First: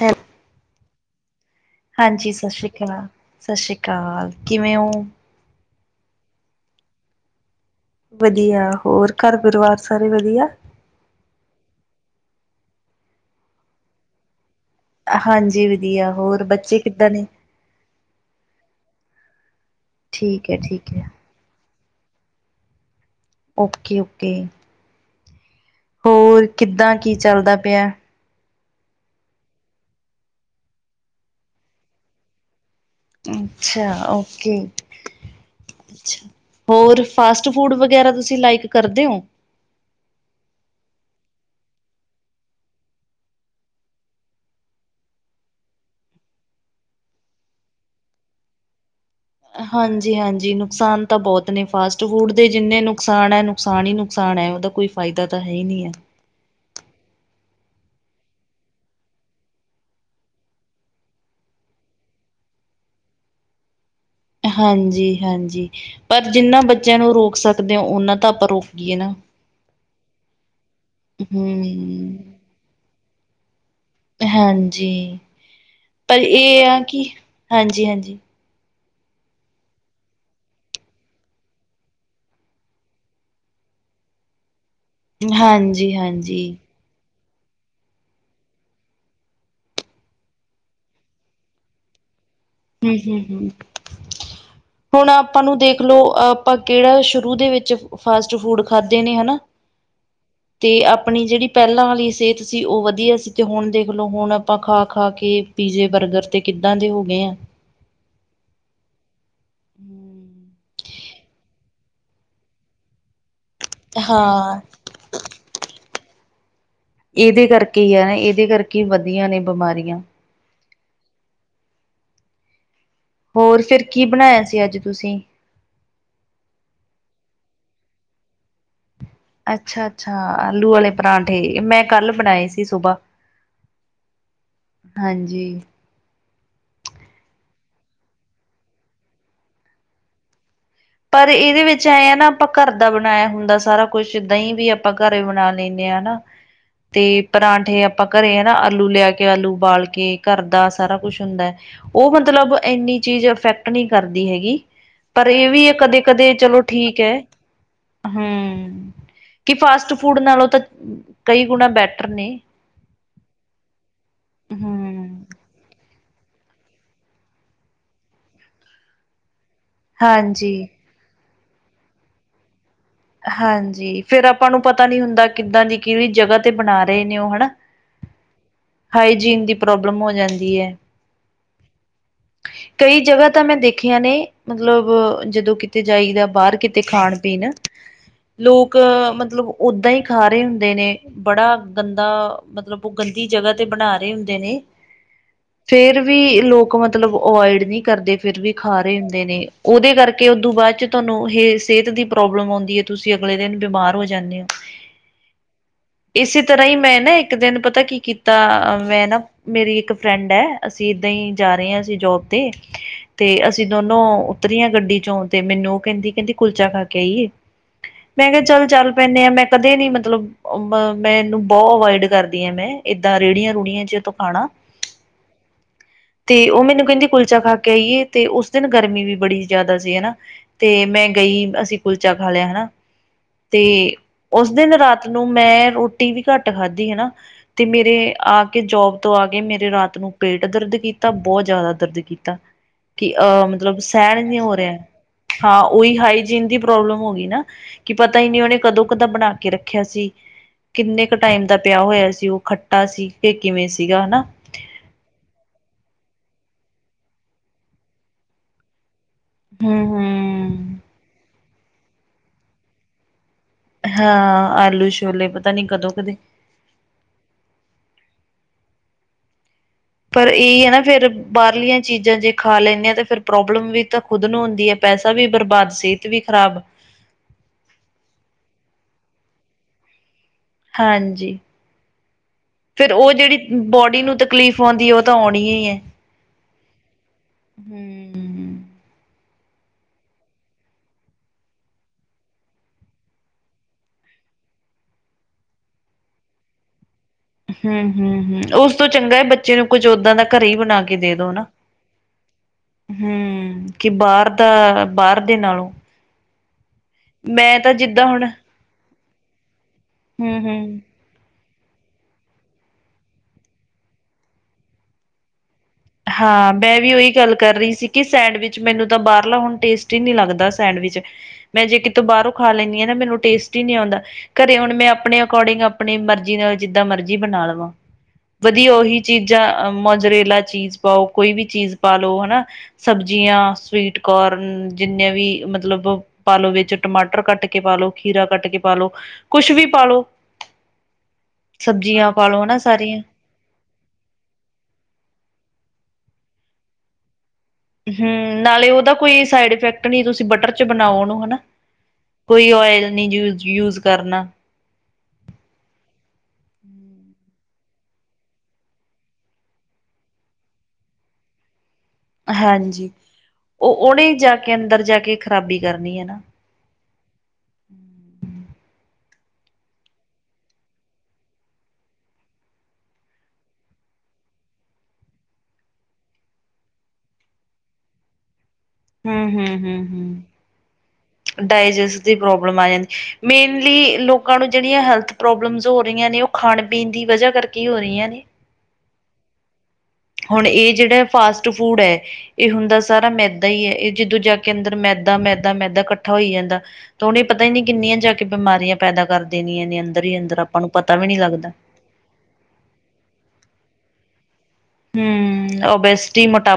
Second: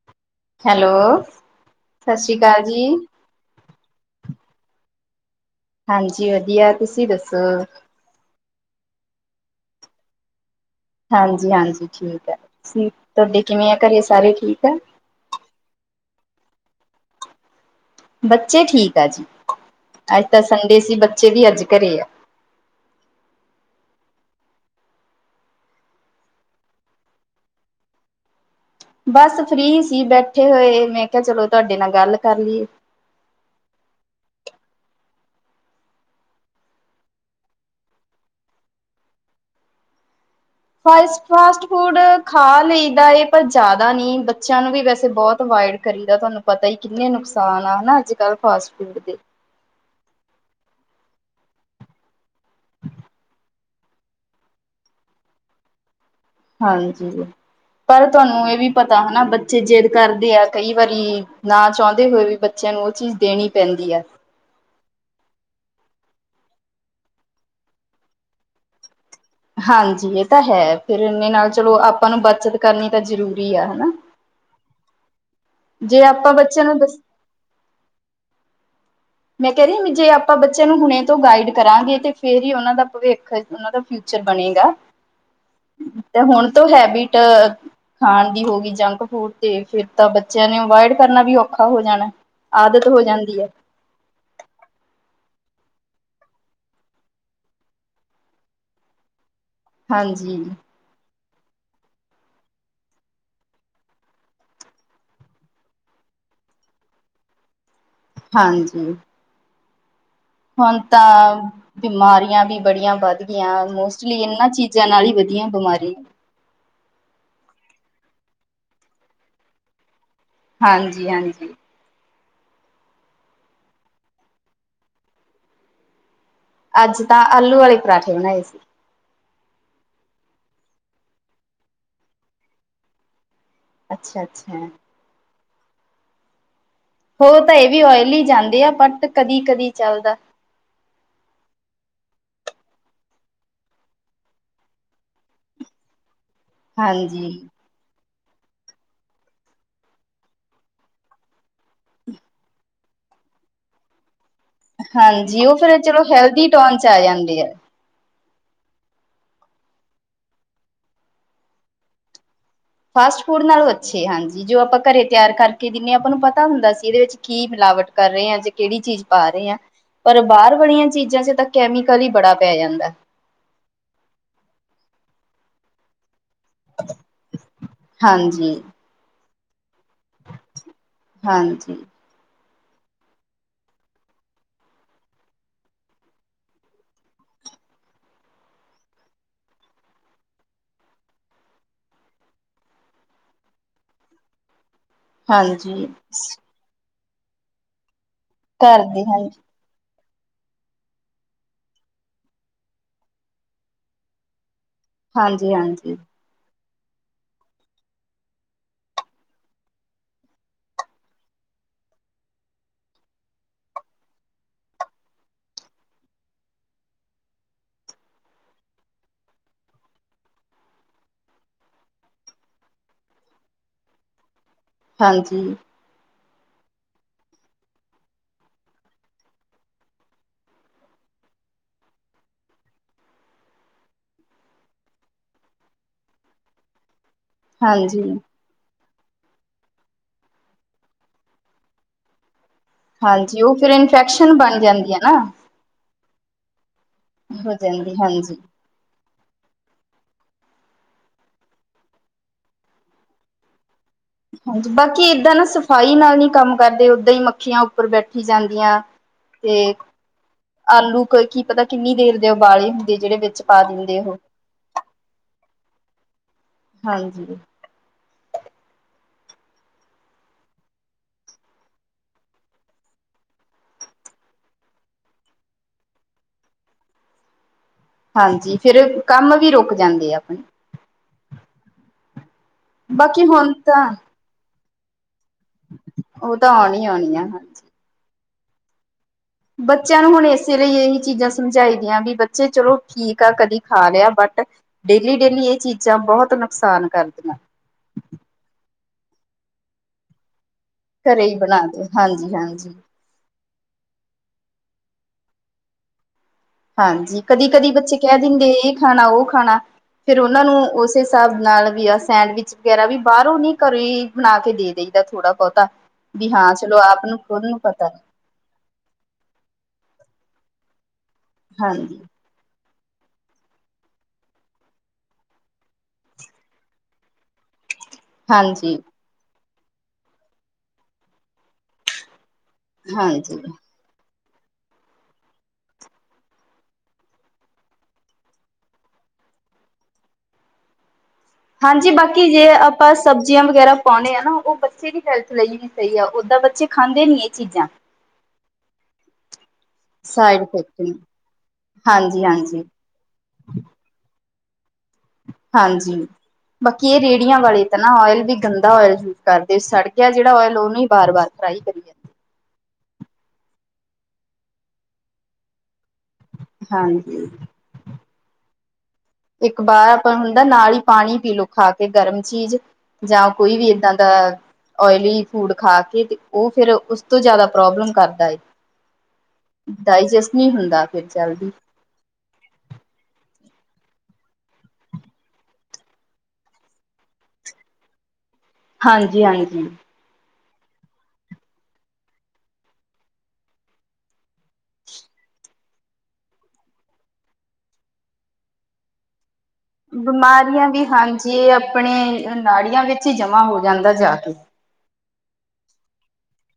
ਹੈ ਹੈਲੋ ਸਤਿ ਸ਼੍ਰੀ ਅਕਾਲ ਜੀ ਸਤਿ ਸ਼੍ਰੀ ਅਕਾਲ ਕਿਵੇਂ ਹੋ ਹਾਂਜੀ ਵਧੀਆ ਤੁਸੀਂ ਦੱਸੋ ਵਧੀਆ ਹੋਰ ਘਰ ਪਰਿਵਾਰ ਸਾਰੇ ਵਧੀਆ ਹਾਂਜੀ ਹਾਂਜੀ ਠੀਕ ਹੈ ਤੁਸੀਂ ਤੁਹਾਡੇ ਕਿਵੇਂ ਆ ਘਰੇ ਸਾਰੇ ਠੀਕ ਆ ਹਾਂਜੀ ਵਧੀਆ ਹੋਰ ਬੱਚੇ ਕਿੱਦਾਂ ਨੇ ਬੱਚੇ ਠੀਕ ਆ ਜੀ ਅੱਜ ਤਾਂ ਠੀਕ ਹੈ ਸੰਡੇ ਠੀਕ ਸੀ ਹੈ ਬੱਚੇ ਵੀ ਅੱਜ ਘਰੇ ਆ ਓਕੇ ਓਕੇ ਹੋਰ ਕਿੱਦਾਂ ਕੀ ਚੱਲਦਾ ਪਿਆ ਬਸ ਫਰੀ ਸੀ ਬੈਠੇ ਹੋਏ ਮੈਂ ਕਿਹਾ ਚਲੋ ਤੁਹਾਡੇ ਨਾਲ ਗੱਲ ਕਰ ਲਈਏ ਅੱਛਾ ਓਕੇ ਹੋਰ ਫਾਸਟ ਫੂੱਡ ਵਗੈਰਾ ਤੁਸੀਂ ਲਾਈਕ ਕਰਦੇ ਹੋ ਫਾਸਟ ਫਾਸਟ ਫੂਡ ਖਾ ਲਈਦਾ ਹੈ ਪਰ ਜ਼ਿਆਦਾ ਨਹੀਂ ਬੱਚਿਆਂ ਨੂੰ ਵੀ ਵੈਸੇ ਬਹੁਤ ਅਵਾਇਡ ਕਰੀਦਾ ਤੁਹਾਨੂੰ ਪਤਾ ਹੀ ਕਿੰਨੇ ਨੁਕਸਾਨ ਆ ਨਾ ਅੱਜ ਕੱਲ ਫਾਸਟ ਫੂਡ ਦੇ ਹਾਂਜੀ ਹਾਂਜੀ ਨੁਕਸਾਨ ਤਾਂ ਬਹੁਤ ਨੇ ਫਾਸਟ ਫੂੱਡ ਦੇ ਜਿੰਨੇ ਨੁਕਸਾਨ ਹੈ ਨੁਕਸਾਨ ਹੀ ਨੁਕਸਾਨ ਹੈ ਉਹਦਾ ਕੋਈ ਫਾਇਦਾ ਤਾਂ ਹੈ ਹੀ ਨਹੀਂ ਹੈ ਹਾਂਜੀ ਪਰ ਤੁਹਾਨੂੰ ਇਹ ਵੀ ਪਤਾ ਹਨਾ ਬੱਚੇ ਜਿੱਦ ਕਰਦੇ ਆ ਕਈ ਵਾਰੀ ਨਾ ਚਾਹੁੰਦੇ ਹੋਏ ਵੀ ਬੱਚਿਆਂ ਨੂੰ ਉਹ ਚੀਜ਼ ਦੇਣੀ ਪੈਂਦੀ ਹੈ ਹਾਂਜੀ ਹਾਂਜੀ ਪਰ ਜਿੰਨਾਂ ਬੱਚਿਆਂ ਨੂੰ ਰੋਕ ਸਕਦੇ ਹੋ ਉਹਨਾਂ ਤਾਂ ਆਪਾਂ ਰੋਕੀਏ ਨਾ ਹਾਂਜੀ ਇਹ ਤਾਂ ਹੈ ਫਿਰ ਇਹੇ ਨਾਲ ਚਲੋ ਆਪਾਂ ਹੂੰ, ਨੂੰ ਬੱਚਤ ਕਰਨੀ ਤਾਂ ਜ਼ਰੂਰੀ ਆ ਹਨਾ ਹਾਂਜੀ ਜੇ ਪਰ ਆਪਾਂ ਇਹ ਬੱਚਿਆਂ ਨੂੰ ਆ ਦੱਸ ਕਿ ਹਾਂਜੀ ਹਾਂਜੀ [inaudible] ਮੈਂ ਕਹਿ ਰਹੀ ਵੀ ਜੇ ਆਪਾਂ ਬੱਚਿਆਂ ਨੂੰ ਹੁਣੇ ਤੋਂ ਗਾਈਡ ਕਰਾਂਗੇ ਤੇ ਫਿਰ ਹੀ ਉਹਨਾਂ ਦਾ ਭਵਿੱਖ ਉਹਨਾਂ ਦਾ ਫਿਊਚਰ ਬਣੇਗਾ ਤੇ ਹੁਣ ਹਾਂਜੀ-ਹਾਂਜੀ। ਤੋਂ ਹੈਬਿਟ ਬੈਟ ਖਾਣ ਦੀ ਹੋ ਗਈ ਜੰਕ ਫੂਡ ਤੇ ਫਿਰ ਤਾਂ ਬੱਚਿਆਂ ਨੂੰ ਅਵਾਇਡ ਕਰਨਾ ਵੀ ਔਖਾ ਹੋ ਜਾਣਾ ਆਦਤ ਹੂ ਹੋ ਹੂ ਜਾਂਦੀ ਹੂ,,, [inaudible] ਹੁਣ ਆਪਾਂ ਨੂੰ ਦੇਖ ਲਓ ਆਪਾਂ ਕਿਹੜਾ ਸ਼ੁਰੂ ਦੇ ਵਿੱਚ ਫਾਸਟ ਫੂਡ ਖਾਦੇ ਨੇ ਹਨਾ ਹਾਂਜੀ ਤੇ ਆਪਣੀ ਜਿਹੜੀ ਪਹਿਲਾਂ ਵਾਲੀ ਸਿਹਤ ਸੀ ਉਹ ਵਧੀਆ ਸੀ ਅਤੇ ਹੁਣ ਦੇਖ ਲਓ ਹੁਣ ਆਪਾਂ ਖਾ ਖਾ ਕੇ ਪੀਜ਼ੇ ਬਰਗਰ ਤੇ ਕਿੱਦਾਂ ਦੇ ਹੋ ਗਏ ਆ ਹਾਂਜੀ ਹੂ,,, ਹੁਣ ਤਾਂ ਬਿਮਾਰੀਆਂ ਵੀ ਬੜੀਆਂ ਵੱਧ ਗਈਆਂ ਮੋਸਟਲੀ ਇਹਨਾਂ ਚੀਜ਼ਾਂ ਹਾਂ, ਚੀਜ਼ਾਂ ਨਾਲ ਹੀ ਵਧੀਆ ਬਿਮਾਰੀਆਂ ਇਹਦੇ ਕਰਕੇ ਹੀ ਹੈ ਨਾ ਇਹਦੇ ਕਰਕੇ ਵਧੀਆ ਨੇ ਬਿਮਾਰੀਆਂ ਹਾਂਜੀ ਹਾਂਜੀ ਹੋਰ ਫਿਰ ਕੀ ਬਣਾਇਆ ਸੀ ਅੱਜ ਤੁਸੀਂ ਅੱਜ ਤਾਂ ਆਲੂ ਵਾਲੇ ਪਰਾਂਠੇ ਬਣਾਏ ਸੀ ਅੱਛਾ ਅੱਛਾ ਆਲੂ ਵਾਲੇ ਪਰਾਂਠੇ ਮੈਂ ਕੱਲ ਬਣਾਏ ਸੀ ਸੁਬਾਹ ਅੱਛਾ ਅੱਛਾ ਹਾਂਜੀ ਹੋਰ ਤਾਂ ਇਹ ਵੀ ਓਇਲੀ ਹੀ ਜਾਂਦੇ ਆ ਬੱਟ ਕਦੀ ਕਦੀ ਚੱਲਦਾ ਪਰ ਇਹਦੇ ਵਿੱਚ ਐਂ ਆ ਨਾ ਆਪਾਂ ਘਰ ਦਾ ਬਣਾਇਆ ਹੁੰਦਾ ਸਾਰਾ ਕੁੱਛ ਦਹੀਂ ਵੀ ਆਪਾਂ ਘਰ ਬਣਾਦੇ ਹਨਾ ਤੇ ਹਾਂਜੀ ਪਰਾਂਠੇ ਆਪਾਂ ਘਰੇ ਹੈ ਨਾ ਆਲੂ ਲਿਆ ਕੇ ਆਲੂ ਉਬਾੱਲ ਕੇ ਘਰ ਦਾ ਸਾਰਾ ਕੁੱਛ ਹੁੰਦਾ ਹੈ ਉਹ ਮੱਤਲਬ ਇੰਨੀ ਚੀਜ਼ ਅਫੈਕਟ ਨਹੀਂ ਕਰਦੀ ਹੈਗੀ ਪਰ ਹਾਂਜੀ ਇਹ ਉਹ ਵੀ ਹੈ ਫਿਰ ਚਲੋ ਹੈਲਦੀ ਟੋਨ ਚ ਆ ਜਾਂਦੇ ਆ ਹਮ ਕੀ ਫਾਸਟ ਫੂਡ ਨਾਲੋਂ ਤਾਂ ਕਈ ਗੁਣਾ ਬੈਟਰ ਨੇ ਫਾਸਟ ਫੂਡ ਨਾਲੋਂ ਅੱਛੇ ਹਾਂਜੀ ਜੋ ਆਪਾਂ ਹੂੰ। ਘਰੇ ਤਿਆਰ ਕਰ ਜਿੰਨੇ ਆਪਾਂ ਨੂੰ ਪਤਾ ਹੁੰਦਾ ਸੀ ਇਹਦੇ ਵਿੱਚ ਕੀ ਮਿਲਾਵਟ ਕਰ ਰਹੇ ਆ ਜ ਕਿਹੜੀ ਚੀਜ਼ ਪਾ ਰਹੇ ਆ ਪਰ ਬਾਹਰ ਹਾਂਜੀ ਵਾਲੀਆਂ ਚੀਜ਼ਾਂ ਚ ਤਾਂ ਕੈਮੀਕਲ ਹੀ ਬੜਾ ਪੈ ਜਾਂਦਾ ਹਾਂਜੀ ਫਿਰ ਆਪਾਂ ਨੂੰ ਪਤਾ ਨੀ ਹੁੰਦਾ ਕਿੱਦਾਂ ਦੀ ਕਿਹੜੀ ਜਗ੍ਹਾ ਤੇ ਬਣਾ ਰਹੇ ਨੇ ਉਹ ਹਨਾ ਹਾਂਜੀ ਹਾਈਜੀਨ ਦੀ ਪ੍ਰੋਬਲਮ ਹੋ ਜਾਂਦੀ ਹੈ ਹਾਂਜੀ ਕਈ ਜਗ੍ਹਾ ਤਾਂ ਮੈਂ ਦੇਖੀਆਂ ਨੇ, ਮਤਲਬ, ਜਦੋਂ ਕਿਤੇ ਜਾਈਦਾ ਬਾਹਰ ਕਿਤੇ ਖਾਣ-ਪੀਣ, ਲੋਕ, ਮਤਲਬ ਓਦਾਂ ਹੀ ਖਾ ਰਹੇ ਹੁੰਦੇ ਨੇ। ਬੜਾ ਗੰਦਾ, ਮਤਲਬ ਉਹ ਗੰਦੀ ਜਗ੍ਹਾ ਤੇ ਬਣਾ ਰਹੇ ਹੁੰਦੇ ਨੇ, ਹਾਂਜੀ ਫਿਰ ਵੀ ਲੋਕ ਮਤਲਬ ਅਵੋਇਡ ਨਹੀਂ ਕਰਦੇ, ਫਿਰ ਵੀ ਖਾ ਘਰ ਰਹੇ ਦੇ ਹੁੰਦੇ ਹਾਂਜੀ ਨੇ। ਉਹਦੇ ਕਰਕੇ, ਉਦੋਂ ਬਾਅਦ ਚ ਤੁਹਾਨੂੰ ਇਹ ਸਿਹਤ ਦੀ ਪ੍ਰੌਬਲਮ, ਹੁੰਦੀ ਆ ਤੁਸੀਂ ਅਗਲੇ ਦਿਨ ਬਿਮਾਰ ਹੋ ਜਾਂਦੇ ਹੋ। ਹਾਂਜੀ ਹਾਂਜੀ! ਇਸੇ ਤਰ੍ਹਾਂ ਹੀ ਮੈਂ ਨਾ ਇੱਕ ਦਿਨ ਪਤਾ ਕੀ ਕੀਤਾ ਮੈਂ ਨਾ, ਮੇਰੀ ਇੱਕ ਫਰੈਂਡ ਹੈ ਅਸੀਂ ਏਦਾਂ ਹੀ ਜਾ ਰਹੇ ਹਾਂ ਅਸੀਂ ਜੋਬ ਤੇ, ਤੇ ਅਸੀਂ ਦੋਨੋ ਉੱਤਰੀਆਂ ਗੱਡੀ ਚੋਂ ਤੇ ਮੈਨੂੰ ਉਹ ਕਹਿੰਦੀ ਕਹਿੰਦੀ ਕੁਲਚਾ ਖਾ ਕੇ ਆਈਏ। ਮੈਂ ਕਿਹਾ ਚੱਲ, ਚੱਲ ਪੈਂਦੇ ਆ ਮੈਂ ਕਦੇ ਨੀ ਮਤਲਬ ਮੈਂ ਇਹਨੂੰ ਬਹੁਤ ਅਵੋਇਡ ਕਰਦੀ ਹਾਂ, ਮੈਂ ਏਦਾਂ ਰੇੜੀਆਂ ਰੂੜੀਆਂ ਜੇ ਤੋਂ ਖਾਣਾ, ਹਾਂਜੀ! ਤੇ ਉਹ ਮੈਨੂੰ ਕਹਿੰਦੀ ਕੁਲਚਾ ਖਾ ਕੇ ਆਈਏ, ਤੇ ਉਸ ਦਿਨ ਗਰਮੀ ਵੀ ਬੜੀ ਜ਼ਿਆਦਾ ਸੀ ਹੈ ਨਾ! ਤੇ ਮੈਂ ਗਈ ਅਸੀਂ ਕੁਲਚਾ ਖਾ ਲਿਆ ਹੈ ਨਾ! ਤੇ ਉਸ ਦਿਨ ਰਾਤ ਨੂੰ ਮੈਂ ਰੋਟੀ ਵੀ ਘੱਟ ਖਾਧੀ ਹੈ ਨਾ, ਤੇ ਮੇਰੇ ਹਾਂਜੀ ਆ, ਜੋਬ ਤੋਂ ਆ ਕੇ ਮੇਰੇ ਰਾਤ ਨੂੰ ਪੇਟ ਦਰਦ ਕੀਤਾ, ਬਹੁਤ ਜ਼ਿਆਦਾ ਦਰਦ ਕੀਤਾ। ਕਿ ਹਾਂਜੀ ਅਹ ਉਹ ਫਿਰ ਮਤਲਬ ਸਹਿਣ ਇਨਫੈਕਸ਼ਨ ਨਹੀਂ ਹੋ ਬਣ ਰਿਹਾ ਜਾਂਦੀ ਹੈ ਨਾ ਹਾਂ ਉਹੀ ਹਾਈਜੀਨ ਦੀ ਪ੍ਰੋਬਲਮ ਹੋ ਗਈ ਨਾ ਕਿ ਜਾਂਦੀ ਪਤਾ ਹੀ ਹਾਂਜੀ ਨਾ ਉਹਨੇ ਕਦੋਂ ਕਦਾਂ ਬਣਾ ਕੇ ਰੱਖਿਆ ਸੀ! ਕਿੰਨੇ ਕੁ ਟਾਈਮ ਦਾ ਪਿਆ ਹੋਇਆ ਸੀ ਉਹ ਖੱਟਾ ਸੀ ਕਿ ਕਿਵੇਂ ਸੀਗਾ ਹੈ ਨਾ! ਹਾਂਜੀ ਬਾਕੀ ਏਦਾਂ ਨਾ ਸਫ਼ਾਈ ਨਾਲ ਨਹੀਂ ਕੰਮ ਕਰਦੇ ਓਦਾਂ ਹੀ ਮੱਖੀਆਂ ਉੱਪਰ ਬੈਠੀ ਜਾਂਦੀਆਂ। ਤੇ, ਹੂੰ ਹੂੰ ਆਲੂ ਕੀ ਪਤਾ ਕਿੰਨੀ ਦੇਰ ਦੇ ਉਬਾਲੇ ਹੁੰਦੇ ਜਿਹੜੇ ਵਿੱਚ, ਪਾ ਦਿੰਦੇ ਉਹ ਹਾਂ ਆਲੂ ਛੋਲੇ ਪਤਾ ਨੀ ਕਦੋਂ, ਕਦੇ ਹਾਂਜੀ! ਪਰ ਇਹ ਹੈ ਨਾ ਫੇਰ ਬਾਹਰਲੀਆਂ ਚੀਜ਼ਾਂ ਜੇ ਖਾ ਲੈਂਦੇ ਆ ਤੇ ਫਿਰ ਪ੍ਰੋਬਲਮ ਵੀ ਤਾਂ, ਖੁਦ ਨੂੰ ਹੁੰਦੀ ਹੈ ਪੈਸਾ ਵੀ ਬਰਬਾਦ ਸਿਹਤ ਵੀ ਖ਼ਰਾਬ। ਹਾਂਜੀ! ਫਿਰ ਕੰਮ ਵੀ ਰੁਕ ਜਾਂਦੇ ਆ ਆਪਣੇ। ਹਾਂਜੀ! ਫਿਰ ਉਹ ਬਾਕੀ ਜਿਹੜੀ ਹੁਣ ਤਾਂ ਬੋਡੀ ਨੂੰ ਤਕਲੀਫ਼ ਆਉਂਦੀ ਉਹ ਤਾਂ ਆਉਣੀ ਹੀ ਹੈ। ਉਹ ਤਾਂ ਆਉਣੀ ਆਉਣੀ ਆ ਹਾਂ ਜੀ! ਹਮ ਬੱਚਿਆਂ ਨੂੰ ਹੁਣ ਇਸੇ ਲਈ ਇਹੀ ਚੀਜ਼ਾਂ ਸਮਝਾਈ ਦੀਆਂ ਵੀ ਬੱਚੇ ਚਲੋ ਠੀਕ ਆ ਕਦੀ ਖਾ ਲਿਆ ਬਟ! ਡੇਲੀ- ਡੇਲੀ ਇਹ ਚੀਜ਼ਾਂ ਬਹੁਤ ਨੁਕਸਾਨ ਕਰਦੀਆਂ। ਹੁੰ ਹੁੰ ਹੁੰ ਉਸ ਤੋਂ ਚੰਗਾ ਹੈ ਬੱਚੇ ਨੂੰ ਕੁਝ ਉਦਾ ਦਾ ਘਰ ਹੀ ਬਣਾ ਕੇ, ਘਰੇ ਹੀ ਬਣਾ ਦਿ ਹਾਂਜੀ -, ਹੁੰ! ਕਿ ਬਾਹਰ ਦਾ, ਬਾਹਰ ਦੇ ਨਾਲੋਂ ਹਾਂਜੀ ਕਦੇ- ਮੈਂ ਕਦੇ ਤਾਂ ਬੱਚੇ ਜਿੱਦਾਂ ਕਹਿ ਹੁਣ ਦਿੰਦੇ ਇਹ ਖਾਣਾ ਉਹ ਖਾਣਾ ਫੇਰ ਹਮ ਉਹਨਾਂ ਨੂੰ ਹਮ ਉਸੇ ਹਿਸਾਬ ਨਾਲ ਵੀ ਆ ਸੈਂਡਵਿਚ ਵਗੈਰਾ ਵੀ ਬਾਹਰੋਂ ਨੀ ਘਰੋਂ ਹੀ ਬਣਾ ਕੇ ਦੇ ਦੇਈਦਾ ਥੋੜਾ ਬਹੁਤਾ। ਵੀ ਹਾਂ ਚਲੋ ਮੈਂ ਵੀ ਆਪ ਉਹੀ ਨੂੰ ਗੱਲ ਖੁਦ ਕਰ ਨੂੰ ਰਹੀ ਸੀ ਪਤਾ ਕਿ! ਸੈਂਡਵਿਚ ਮੈਨੂੰ ਤਾਂ ਬਾਹਰਲਾ ਹੁਣ ਟੇਸਟੀ ਹੀ ਨੀ ਲੱਗਦਾ, ਸੈਂਡਵਿਚ ਮੈਂ ਜੇ ਹਾਂਜੀ ਕਿਤੋਂ ਬਾਹਰੋਂ, ਖਾ ਲੈਂਦੀ ਹਾਂ ਨਾ, ਮੈਨੂੰ ਟੇਸਟ ਹੀ ਨੀ ਆਉਂਦਾ। ਘਰੇ ਹੁਣ ਮੈਂ ਆਪਣੇ ਅਕੋਰਡਿੰਗ ਆਪਣੀ ਮਰਜ਼ੀ ਨਾਲ ਜਿੱਦਾਂ ਮਰਜ਼ੀ ਬਣਾ ਲਵਾਂ। ਵਧੀਆ ਹਾਂਜੀ ਉਹੀ ਚੀਜ਼ਾਂ ਮਜਰੇਲਾ ਚੀਜ਼ ਪਾਓ ਕੋਈ ਵੀ ਚੀਜ਼ ਪਾ ਲਓ ਹੈ ਨਾ! ਹਾਂਜੀ ਸਬਜ਼ੀਆਂ, ਸਵੀਟ ਕੋਰਨ, ਜਿੰਨੀਆਂ ਵੀ ਮਤਲਬ! ਪਾ ਲੋ ਵਿੱਚ, ਟਮਾਟਰ ਕੱਟ ਕੇ ਪਾ ਲੋ ਖੀਰਾ ਕੱਟ ਕੇ ਪਾ ਲੋ ਕੁਛ ਵੀ ਪਾ ਲੋ, ਹਾਂਜੀ! ਬਾਕੀ ਜੇ ਹਨਾ ਆਪਾਂ ਸਾਰੀਆਂ ਸਭ ਸਬਜ਼ੀਆਂ ਵਗੈਰਾ ਪਾਉਂਣੇ ਹੈ ਨਾ, ਉਹ ਬੱਚੇ ਦੀ ਹੈਲਥ ਲਈ ਵੀ ਸਹੀ ਆ, ਓਦਾਂ ਬੱਚੇ ਖਾਂਦੇ ਨੀ ਇਹ ਚੀਜ਼ਾਂ ਹੁੰ ਨਾਲੇ ਉਹ ਦਾ ਕੋਈ ਸਾਈਡ ਇਫੈਕਟ ਨਹੀਂ, ਤੁਸੀਂ ਸਾਈਡ ਬਟਰ ਚ ਇਫੈਕਟ ਨੇ ਬਣਾਓ ਉਹਨੂੰ ਹੈ ਨਾ! ਹਾਂਜੀ ਹਾਂਜੀ। ਫਿਰ ਆਇਲ ਯੂਜ ਕਰਨਾ। ਹਾਂਜੀ। ਬਾਕੀ ਇਹ ਰੇਹੜੀਆਂ ਵਾਲੇ ਤਾਂ ਨਾ ਓਇਲ ਵੀ ਗੰਦਾ ਇਲ ਯੂਜ ਕਰਦੇ ਸੜ ਕ ਗਿਆ ਜਿਹੜਾ ਓਇਲ ਉਹਨੂੰ ਹੀ ਬਾਰ ਵਾਰ ਫਰਾਈ ਕਰੀਏ ਹਾਂਜੀ ਉਹ ਉਹਨੇ ਜਾ ਕੇ ਅੰਦਰ ਜਾ ਕੇ ਖ਼ਰਾਬੀ ਕਰਨੀ ਹੈ ਨਾ ਹਾਂਜੀ ਇੱਕ ਵਾਰ ਆਪਾਂ ਹੁੰਦਾ ਨਾਲ ਹੀ ਪਾਣੀ ਪੀਲਓ ਖਾ ਕੇ ਗਰਮ ਚੀਜ਼ ਜਾਂ ਕੋਈ ਵੀ ਇਦਾਂ ਦਾ ਓਇਲੀ ਫੂਡ ਖਾ ਕੇ ਉਹ ਫਿਰ ਉਸ ਤੋਂ ਜ਼ਿਆਦਾ ਪ੍ਰੋਬਲਮ ਕਰਦਾ ਹੈ ਹੂੰ ਹੂੰ ਹੂੰ ਡਾਇਜਸਟ ਹੂੰ ਨਹੀਂ ਹੁੰਦਾ ਫਿਰ ਜਲਦੀ ਡਾਇਜੈਸਟ ਦੀ ਪ੍ਰੋਬਲਮ ਆ ਜਾਂਦੀ ਮੇਨਲੀ ਲੋਕਾਂ ਨੂੰ ਜਿਹੜੀਆਂ ਹੈਲਥ ਪ੍ਰੋਬਲਮਸ ਹੋ ਰਹੀਆਂ ਨੇ ਉਹ ਖਾਣ ਪੀਣ ਦੀ ਵਜ੍ਹਾ ਕਰਕੇ ਹੋ ਰਹੀਆਂ ਨੇ ਹਾਂਜੀ ਹਾਂਜੀ ਹੁਣ ਇਹ ਜਿਹੜਾ ਫਾਸਟ ਫੂਡ ਹੈ ਇਹ ਹੁੰਦਾ ਸਾਰਾ ਮੈਦਾ ਹੀ ਹੈ ਇਹ ਜਦੋਂ ਜਾ ਕੇ ਅੰਦਰ ਮੈਦਾ ਮੈਦਾ ਮੈਦਾ ਇਕੱਠਾ ਹੋਈ ਜਾਂਦਾ ਤਾਂ ਉਹਨੇ ਪਤਾ ਹੀ ਨਹੀਂੀ ਕਿੰਨੀਆਂ ਜਾ ਕੇ ਬਿਮਾਰੀਆਂ ਪੈਦਾ ਕਰ ਦੇਣੀਆਂ ਨੇ ਅੰਦਰ ਹੀ ਅੰਦਰ ਆਪਾਂ ਬਿਮਾਰੀਆਂ ਨੂੰ ਪਤਾ ਵੀ ਨਹੀਂ ਹਾਂਜੀ ਲੱਗਦਾ ਇਹ ਆਪਣੇ ਨਾੜੀਆਂ ਵਿੱਚ ਹੀ ਜਮਾਂ ਹੋ ਜਾਂਦਾ ਜਾ ਕੇ ਹਮ ਉਹ ਬੈਸਟੀ ਮੋਟਾ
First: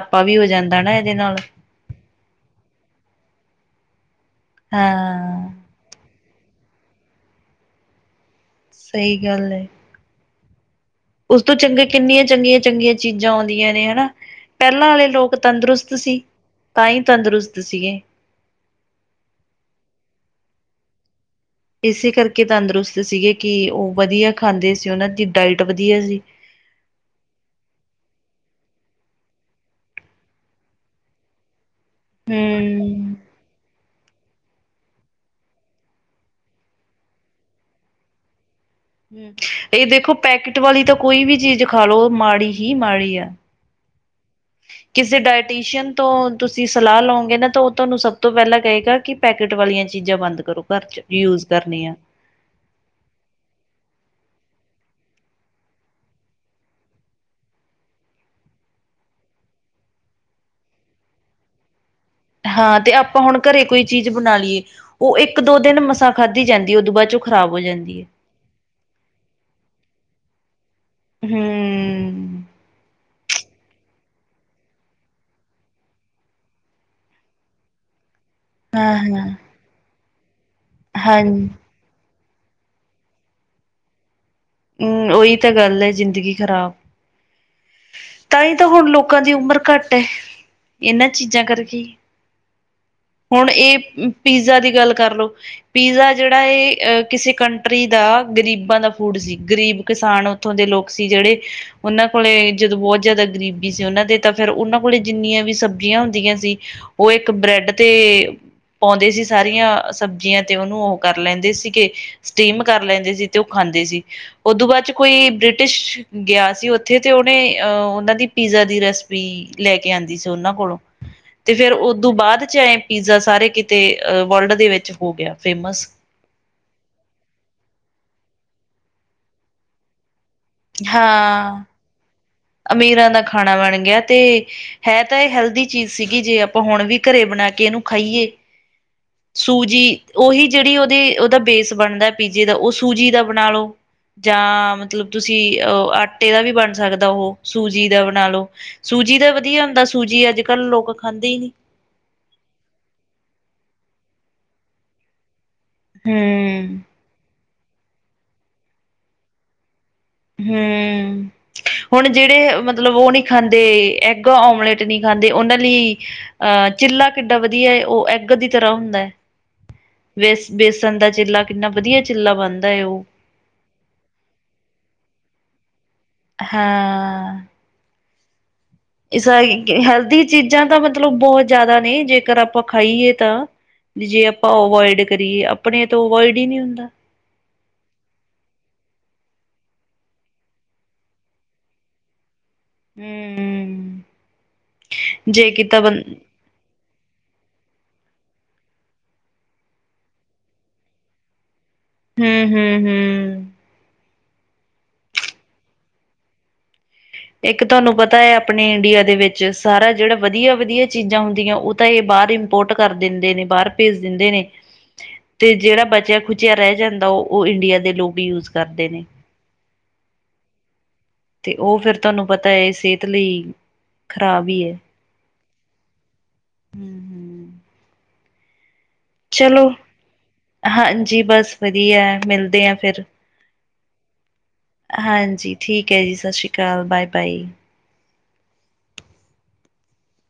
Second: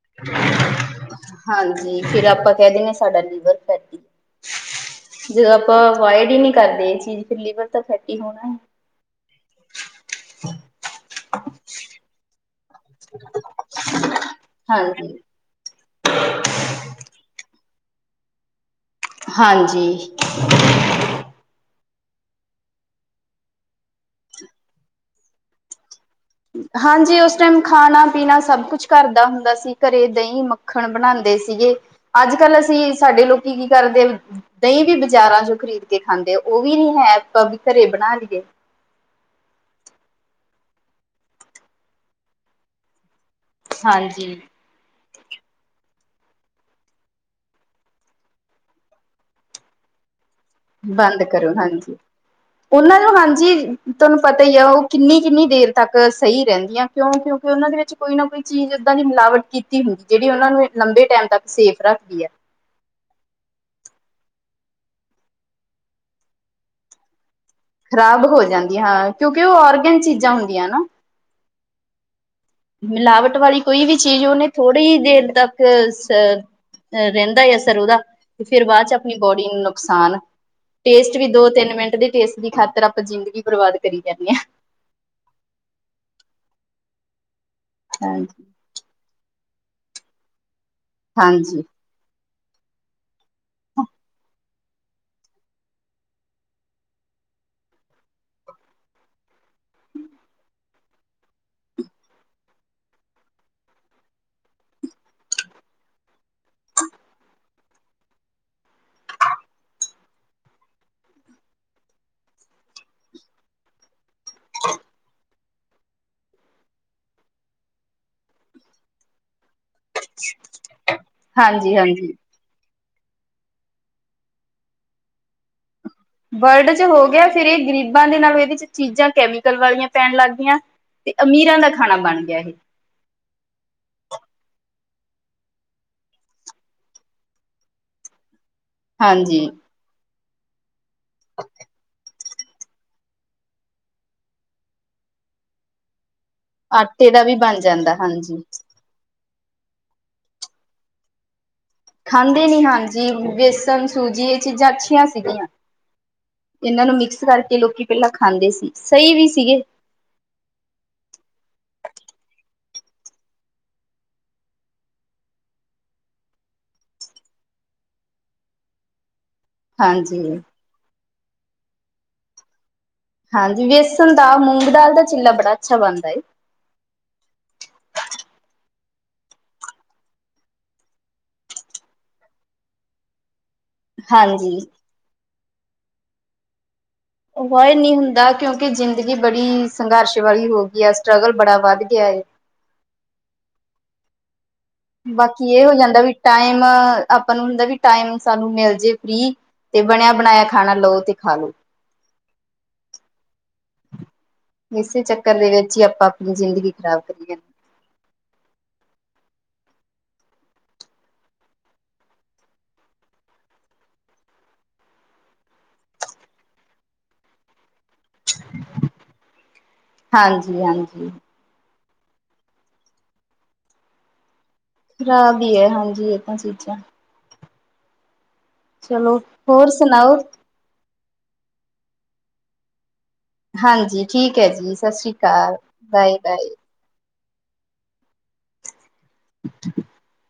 ਹਾਂਜੀ ਫਿਰ ਆਪਾਂ ਕਹਿ ਦਿੰਦੇ ਹਾਂ ਸਾਡਾ ਲੀਵਰ ਫੈਟੀ ਹਾਂ ਜਦੋਂ ਆਪਾਂ ਅਵੋਇਡ ਹੀ ਨਹੀਂ ਕਰਦੇ ਇਹ ਚੀਜ਼ ਫਿਰ ਲੀਵਰ ਤਾਂ ਫੈਟੀ ਹੋਣਾ ਹੈ ਸਹੀ ਗੱਲ ਹੈ ਹਾਂ ਉਸ ਤੋਂ ਚੰਗੇ ਕਿੰਨੀਆਂ ਚੰਗੀਆਂ ਚੰਗੀਆਂ ਚੀਜ਼ਾਂ ਆਉਂਦੀਆਂ ਨੇ ਹਨਾ ਪਹਿਲਾਂ ਵਾਲੇ ਹਾਂਜੀ ਲੋਕ ਤੰਦਰੁਸਤ ਸੀ ਤਾਂ ਹੀ ਤੰਦਰੁਸਤ ਸੀਗੇ ਹਾਂਜੀ ਇਸੇ ਕਰਕੇ ਤੰਦਰੁਸਤ ਸੀਗੇ ਕਿ ਉਹ ਵਧੀਆ ਖਾਂਦੇ ਸੀ ਉਹਨਾਂ ਦੀ ਡਾਇਟ ਵਧੀਆ ਸੀ ਹਾਂਜੀ ਉਸ ਟਾਈਮ ਖਾਣਾ ਪੀਣਾ ਸਭ ਕੁਛ ਘਰ ਦਾ ਹੁੰਦਾ ਸੀ ਘਰੇ ਦਹੀਂ ਮੱਖਣ ਬਣਾਉਂਦੇ ਸੀਗੇ ਅੱਜ ਕੱਲ੍ਹ ਅਸੀਂ ਹੂੰ ਸਾਡੇ ਲੋਕੀ ਕੀ ਕਰਦੇ ਦਹੀਂ ਵੀ ਬਜ਼ਾਰਾਂ ਚ ਖਰੀਦ ਕੇ ਖਾਂਦੇ ਉਹ ਵੀ ਨੀ ਹੈ ਆਪਾਂ ਵੀ ਘਰੇ ਬਣਾ ਲਈਏ ਹਮ ਇਹ ਦੇਖੋ ਪੈਕਟ ਵਾਲੀ ਤਾਂ ਕੋਈ ਵੀ ਚੀਜ਼ ਖਾ ਲੋ ਮਾੜੀ ਹੀ ਮਾੜੀ ਆ ਹਾਂਜੀ ਕਿਸੇ ਡਾਇਟੀਸ਼ੀਅਨ ਤੋਂ ਤੁਸੀਂ ਸਲਾਹ ਲਓਗੇ ਨਾ ਤਾਂ ਉਹ ਤੁਹਾਨੂੰ ਸਭ ਤੋਂ ਪਹਿਲਾਂ ਕਹੇਗਾ ਕਿ ਪੈਕਟ ਵਾਲੀਆਂ ਚੀਜ਼ਾਂ ਬੰਦ ਕਰੋ ਘਰ ਚ ਬੰਦ ਯੂਜ ਕਰੋ ਕਰਨੀਆਂ ਹਾਂਜੀ ਉਹਨਾਂ ਨੂੰ ਹਾਂਜੀ ਤੁਹਾਨੂੰ ਪਤਾ ਹੀ ਆ ਉਹ ਕਿੰਨੀ ਕਿੰਨੀ ਦੇਰ ਤੱਕ ਸਹੀ ਰਹਿੰਦੀਆਂ ਕਿਉਂ ਕਿਉਂਕਿ ਉਹਨਾਂ ਦੇ ਵਿੱਚ ਕੋਈ ਨਾ ਕੋਈ ਚੀਜ਼ ਦਾਂ ਦੀ ਮਿਲਾਵਟ ਕੀਤੀ ਹੁੰਦੀ ਜਿਹੜੀ ਉਹਨਾਂ ਨੂੰ ਲੰਬੇ ਟਾਈਮ ਤੱਕ ਸੇਫ ਰੱਖਦੀ ਹੈ ਹਾਂ ਤੇ ਆਪਾਂ ਹੁਣ ਘਰੇ ਕੋਈ ਚੀਜ਼ ਬਣਾ ਲਈਏ ਉਹ ਇੱਕ ਦੋ ਦਿਨ ਮਸਾਂ ਖਾਧੀ ਜਾਂਦੀ ਉਦੋਂ ਬਾਅਦ ਚ ਉਹ ਖਰਾ ਹੋ ਜਾਂਦੀ ਹੈ ਖ਼ਰਾਬ ਹੋ ਜਾਂਦੀਆਂ ਹਾਂ ਕਿਉਂਕਿ ਉਹ ਔਰਗੈਨਿਕ ਚੀਜ਼ਾਂ ਹੁੰਦੀਆਂ ਨਾ ਹਮ ਮਿਲਾਵਟ ਵਾਲੀ ਕੋਈ ਵੀ ਚੀਜ਼ ਉਹਨੇ ਥੋੜ੍ਹੀ ਹੀ ਦੇਰ ਤੱਕ ਅ ਰਹਿੰਦਾ ਆ ਸਰ ਉਹਦਾ ਤੇ ਫਿਰ ਬਾਅਦ ਚ ਹਾਂ ਆਪਣੀ ਹਾਂ ਬੋਡੀ ਨੂੰ ਨੁਕਸਾਨ ਟੇਸਟ ਹਾਂ ਵੀ ਦੋ ਤਿੰਨ ਮਿੰਟ ਦੇ ਟੇਸਟ ਦੀ ਖਾਤਰ ਆਪਾਂ ਜ਼ਿੰਦਗੀ ਬਰਬਾਦ ਕਰੀ ਜਾਂਦੇ ਹਾਂ ਹਮ ਉਹੀ ਤਾਂ ਗੱਲ ਹੈ ਜ਼ਿੰਦਗੀ ਖ਼ਰਾਬ ਹਾਂ ਹਾਂਜੀ ਤਾਂ ਹੀ ਤਾਂ ਹੁਣ ਲੋਕਾਂ ਦੀ ਉਮਰ ਘੱਟ ਇਹਨਾਂ ਚੀਜ਼ਾਂ ਹਾਂਜੀ ਕਰਕੇ ਹੁਣ ਇਹ ਪੀਜ਼ਾ ਦੀ ਗੱਲ ਕਰਲੋ ਪੀਜ਼ਾ ਜਿਹੜਾ ਇਹ ਅਹ ਕਿਸੇ ਕੰਟਰੀ ਦਾ ਗ਼ਰੀਬਾਂ ਦਾ ਫੂਡ ਸੀ ਗਰੀਬ ਕਿਸਾਨ ਉੱਥੋਂ ਦੇ ਲੋਕ ਸੀ ਜਿਹੜੇ ਉਹਨਾਂ ਕੋਲੇ ਜਦੋਂ ਬੌਤ ਜੈਦਾ ਗਰੀਬੀ ਸੀ ਓਹਨਾਂ ਦੇ ਤਾਂ ਫੇਰ ਓਨਾਂ ਕੋਲ ਜਿੰਨੀਆਂ ਵੀ ਸਬਜ਼ੀਆਂ ਹੁੰਦੀਆਂ ਸੀ। ਔ ਇੱਕ ਬ੍ਰੈਡ ਤੇ ਪੌੰਦੇ ਸੀ ਸਾਰੀਆਂ ਸਬਜ਼ੀਆਂ ਤੇ ਓਹਨੂੰ ਓਹ ਕਰ ਲੈਂਦੇ ਸੀਗੇ। ਸਟੀਮ ਕਰ ਲੈਂਦੇ ਸੀ ਤੇ ਓਹ ਖਾਂਦੇ ਸੀ। ਉਦੋਂ ਬਾਦ ਚ ਕੋਈ ਬ੍ਰਿਟਿਸ਼ ਗਿਆ ਸੀ ਔਥੇ ਤੇ ਔ ਣੇ ਅਹ ਓਹਨਾਂ ਦੀ ਪੀਜ਼ਾ ਦੀ ਰੈਸਪੀ ਲੈ ਕੇ ਆੰਦੀ ਸੀ ਓਹਨਾਂ ਕੋਲੋਂ ਤੇ ਫੇਰ ਹਾਂਜੀ ਉਦੋਂ ਹਾਂਜੀ ਬਾਦ ਚ ਏ ਪੀਜ਼ਾ ਸਾਰੇ ਕਿਤੇ ਵਰਲਡ ਦੇ ਵਿੱਚ ਹੋ ਗਿਆ ਫੇਮਸ। ਵਰਲਡ ਚ ਹੋ ਗਿਆ ਫਿਰ ਏ ਗ਼ਰੀਬਾਂ ਦੇ ਨਾਲ ਏਦੇ ਚ ਚੀਜ਼ਾਂ ਕੈਮੀਕਲ ਵਾਲੀਆਂ ਪੈਣ ਲੱਗ ਗੀਆਂ। ਤੇ ਅਮੀਰਾਂ ਹਾਂ। ਦਾ ਖਾਣਾ ਬਣ ਗਿਆ, ਏਹ। ਅਮੀਰਾਂ ਦਾ ਖਾਣਾ ਬਣ ਗਿਆ। ਤੇ ਹੈ ਤਾਂ ਏਹ ਹੈਲਦੀ ਚੀਜ਼ ਸੀਗੀ ਜੇ ਅਪਾਂ ਹੁਣ ਵੀ ਘਰੇ ਬਣਾ ਕੇ ਏਨੂੰ ਖਾਈਏ। ਹਾਂਜੀ। ਸੂਜੀ ਓਹੀ ਜੇੜੀ ਔਦੀ ਔਦਾ ਬੇਸ ਬਣਦੈ ਪੀਜੇ ਦਾ ਔ ਸੂਜੀ ਦਾ ਬਣਾ ਲੋ। ਜਾਂ ਮਤਲਬ ਤੁਸੀਂ ਅਹ ਆਟੇ ਦਾ ਵੀ ਬਣ ਸਕਦੈ ਆਟੇ ਦਾ ਵੀ ਓਹ ਬਣ ਸੂਜੀ ਜਾਂਦਾ ਦਾ ਬਣਾ ਹਾਂਜੀ। ਲੋ। ਸੂਜੀ ਦਾ ਵਧੀਆ ਹੁੰਦਾ ਸੂਜੀ ਅੱਜ-ਕੱਲ ਲੋਕ ਖਾਂਦੇ ਹੀ ਨੀ। ਖਾਂਦੇ ਨੀ ਹਾਂਜੀ ਬੇਸਨ, ਸੂਜੀ ਏਹ ਚੀਜ਼ਾਂ ਅੱਛੀਆਂ ਸੀਗੀਆਂ। ਹੂੰ। ਏਨਾਂ ਨੂੰ ਮਿਕਸ ਕਰਕੇ ਲੋਕੀ ਪੈਲਾਂ ਖਾਂਦੇ ਸੀ, ਸਹੀ ਵੀ ਸੀਗੇ। ਹੂੰ। ਹੁਣ ਜੇੜੇ ਮਤਲਬ ਓਹ ਨੀ ਖਾਂਦੇ ਐਗ ਔਮਲੇਟ ਨੀ ਖਾਂਦੇ, ਔਹਨਾਂ ਲੀ ਅਹ ਚਿੱਲਾ ਕਿੱਡਾ ਵਧੀਆ ਏ, ਓਹ ਐਗ ਦੀ ਤਰ੍ਹਾਂ ਹੁੰਦੈ। ਹਾਂਜੀ। ਵੇਸ ਬੇਸਣ ਦਾ ਚਿੱਲਾ ਕਿੰਨਾ ਵਧੀਆ ਚਿੱਲਾ ਬਣਦਾ ਏ ਔ। ਹਾਂਜੀ, ਵੇਸਣ ਦਾ ਮੂੰਗ ਦਾਲ ਦਾ ਚਿੱਲਾ ਬੜਾ ਅੱਛਾ ਬਣਦਾ ਏ। ਹਾਂ। ਏ ਸਾਗੀ ਕੇ ਹੈਲਦੀ ਚੀਜ਼ਾਂ ਤਾਂ ਮਤਲਬ ਬੌਤ ਜੈਦਾ ਨੇ ਜੇਕਰ ਆਪਾਂ ਖਾਈਏ ਤਾਂ। ਵੀ ਜੇ ਆਪਾਂ ਹਾਂਜੀ। ਅਵੋਇਡ ਕਰੀਏ ਅਪਣੇ ਤੋਂ ਅਵੋਇਡ ਹੀ ਨੀ ਹੁੰਦਾ। ਅਵੋਈ ਨੀ ਹੁੰਦਾ ਕਿਉਂਕਿ ਜ਼ਿੰਦਗੀ ਬੜੀ ਸੰਘਰਸ਼ ਵਾਲੀ ਹੋ ਗੀ ਆ, ਸਟਰਗਲ ਬੜਾ ਵੱਧ ਗਿਆ ਏ‌। ਹੂੰ। ਜੇ ਬਾਕੀ ਏਹ ਹੋ ਕੀਤਾ ਬੰ ਜਾਂਦਾ ਵੀ ਟਾਈਮ ਆਪਾਂ ਨੂੰ ਹੁੰਦਾ ਵੀ ਟਾਈਮ ਸਾਨੂੰ ਮਿਲ ਜੇ ਫਰੀ। ਤੇ ਬਣਿਆ ਬਣਾਇਆ ਖਾਣਾ ਲਓ ਤੇ ਖਾਲੋ। ਹੂੰ ਹੂੰ ਹੂੰ। ਏਸੇ ਚੱਕਰ ਦੇ ਵਿੱਚ ਹੀ ਆਪਾਂ ਅਪਣੀ ਜ਼ਿੰਦਗੀ ਖ਼ਰਾਬ ਕਰੀ ਜਾ ਇੱਕ ਤੁਹਾਨੂੰ ਪਤਾ ਹੈ ਆਪਣੇ ਇੰਡੀਆ ਦੇ ਵਿੱਚ ਸਾਰਾ ਜੇੜਾ ਵਧੀਆ-ਵਧੀਆ ਚੀਜ਼ਾਂ ਹੁੰਦੀਆਂ ਔ ਤਾਂ ਏ ਬਾਰ ਇੰਪੋਰਟ ਕਰ ਦੇੰਦੇ ਨੇ ਬਾਰ ਭੇਜ ਦਿੰਦੇ ਨੇ। ਤੇ ਜੇੜਾ ਬਚਿਆ ਖੁਚਿਆ ਰੈ ਜਾਂਦਾ, ਓਹ ਇੰਡੀਆ ਦੇ ਲੋਗ ਯੂਜ ਕਰਦੇ ਨੇ। ਹਾਂਜੀ ਹਾਂਜੀ। ਅਤੇ ਓਹ ਫੇਰ ਤੁਹਾਨੂੰ ਪਤਾ ਏ ਸੇਤ ਲਈ ਖਰਾਬ ਹੀ ਐ। ਖਰਾਬ ਹੀ ਐ, ਹਾਂਜੀ ਏਹ ਤਾਂ ਚੀਜ਼ਾਂ। ਚਲੋ। ਚਲੋ, ਹੋਰ ਸੁਣਾਓ ਹਾਂਜੀ ਬਸ ਵਧੀਐ, ਮਿਲਦੇ ਹਾ ਫੇਰ। ਹਾਂਜੀ, ਠੀਕ ਹੈ ਜੀ। ਸਤਿ ਸ੍ਰੀ ਹਾਂਜੀ, ਅਕਾਲ ਠੀਕ ਹੈ, ਜੀ ਬਾਏ ਸਤ ਬਾਏ ਸ਼੍ਰੀ ਕਾਲ, ਬਾਏ-ਬਾਏ। [inaudible]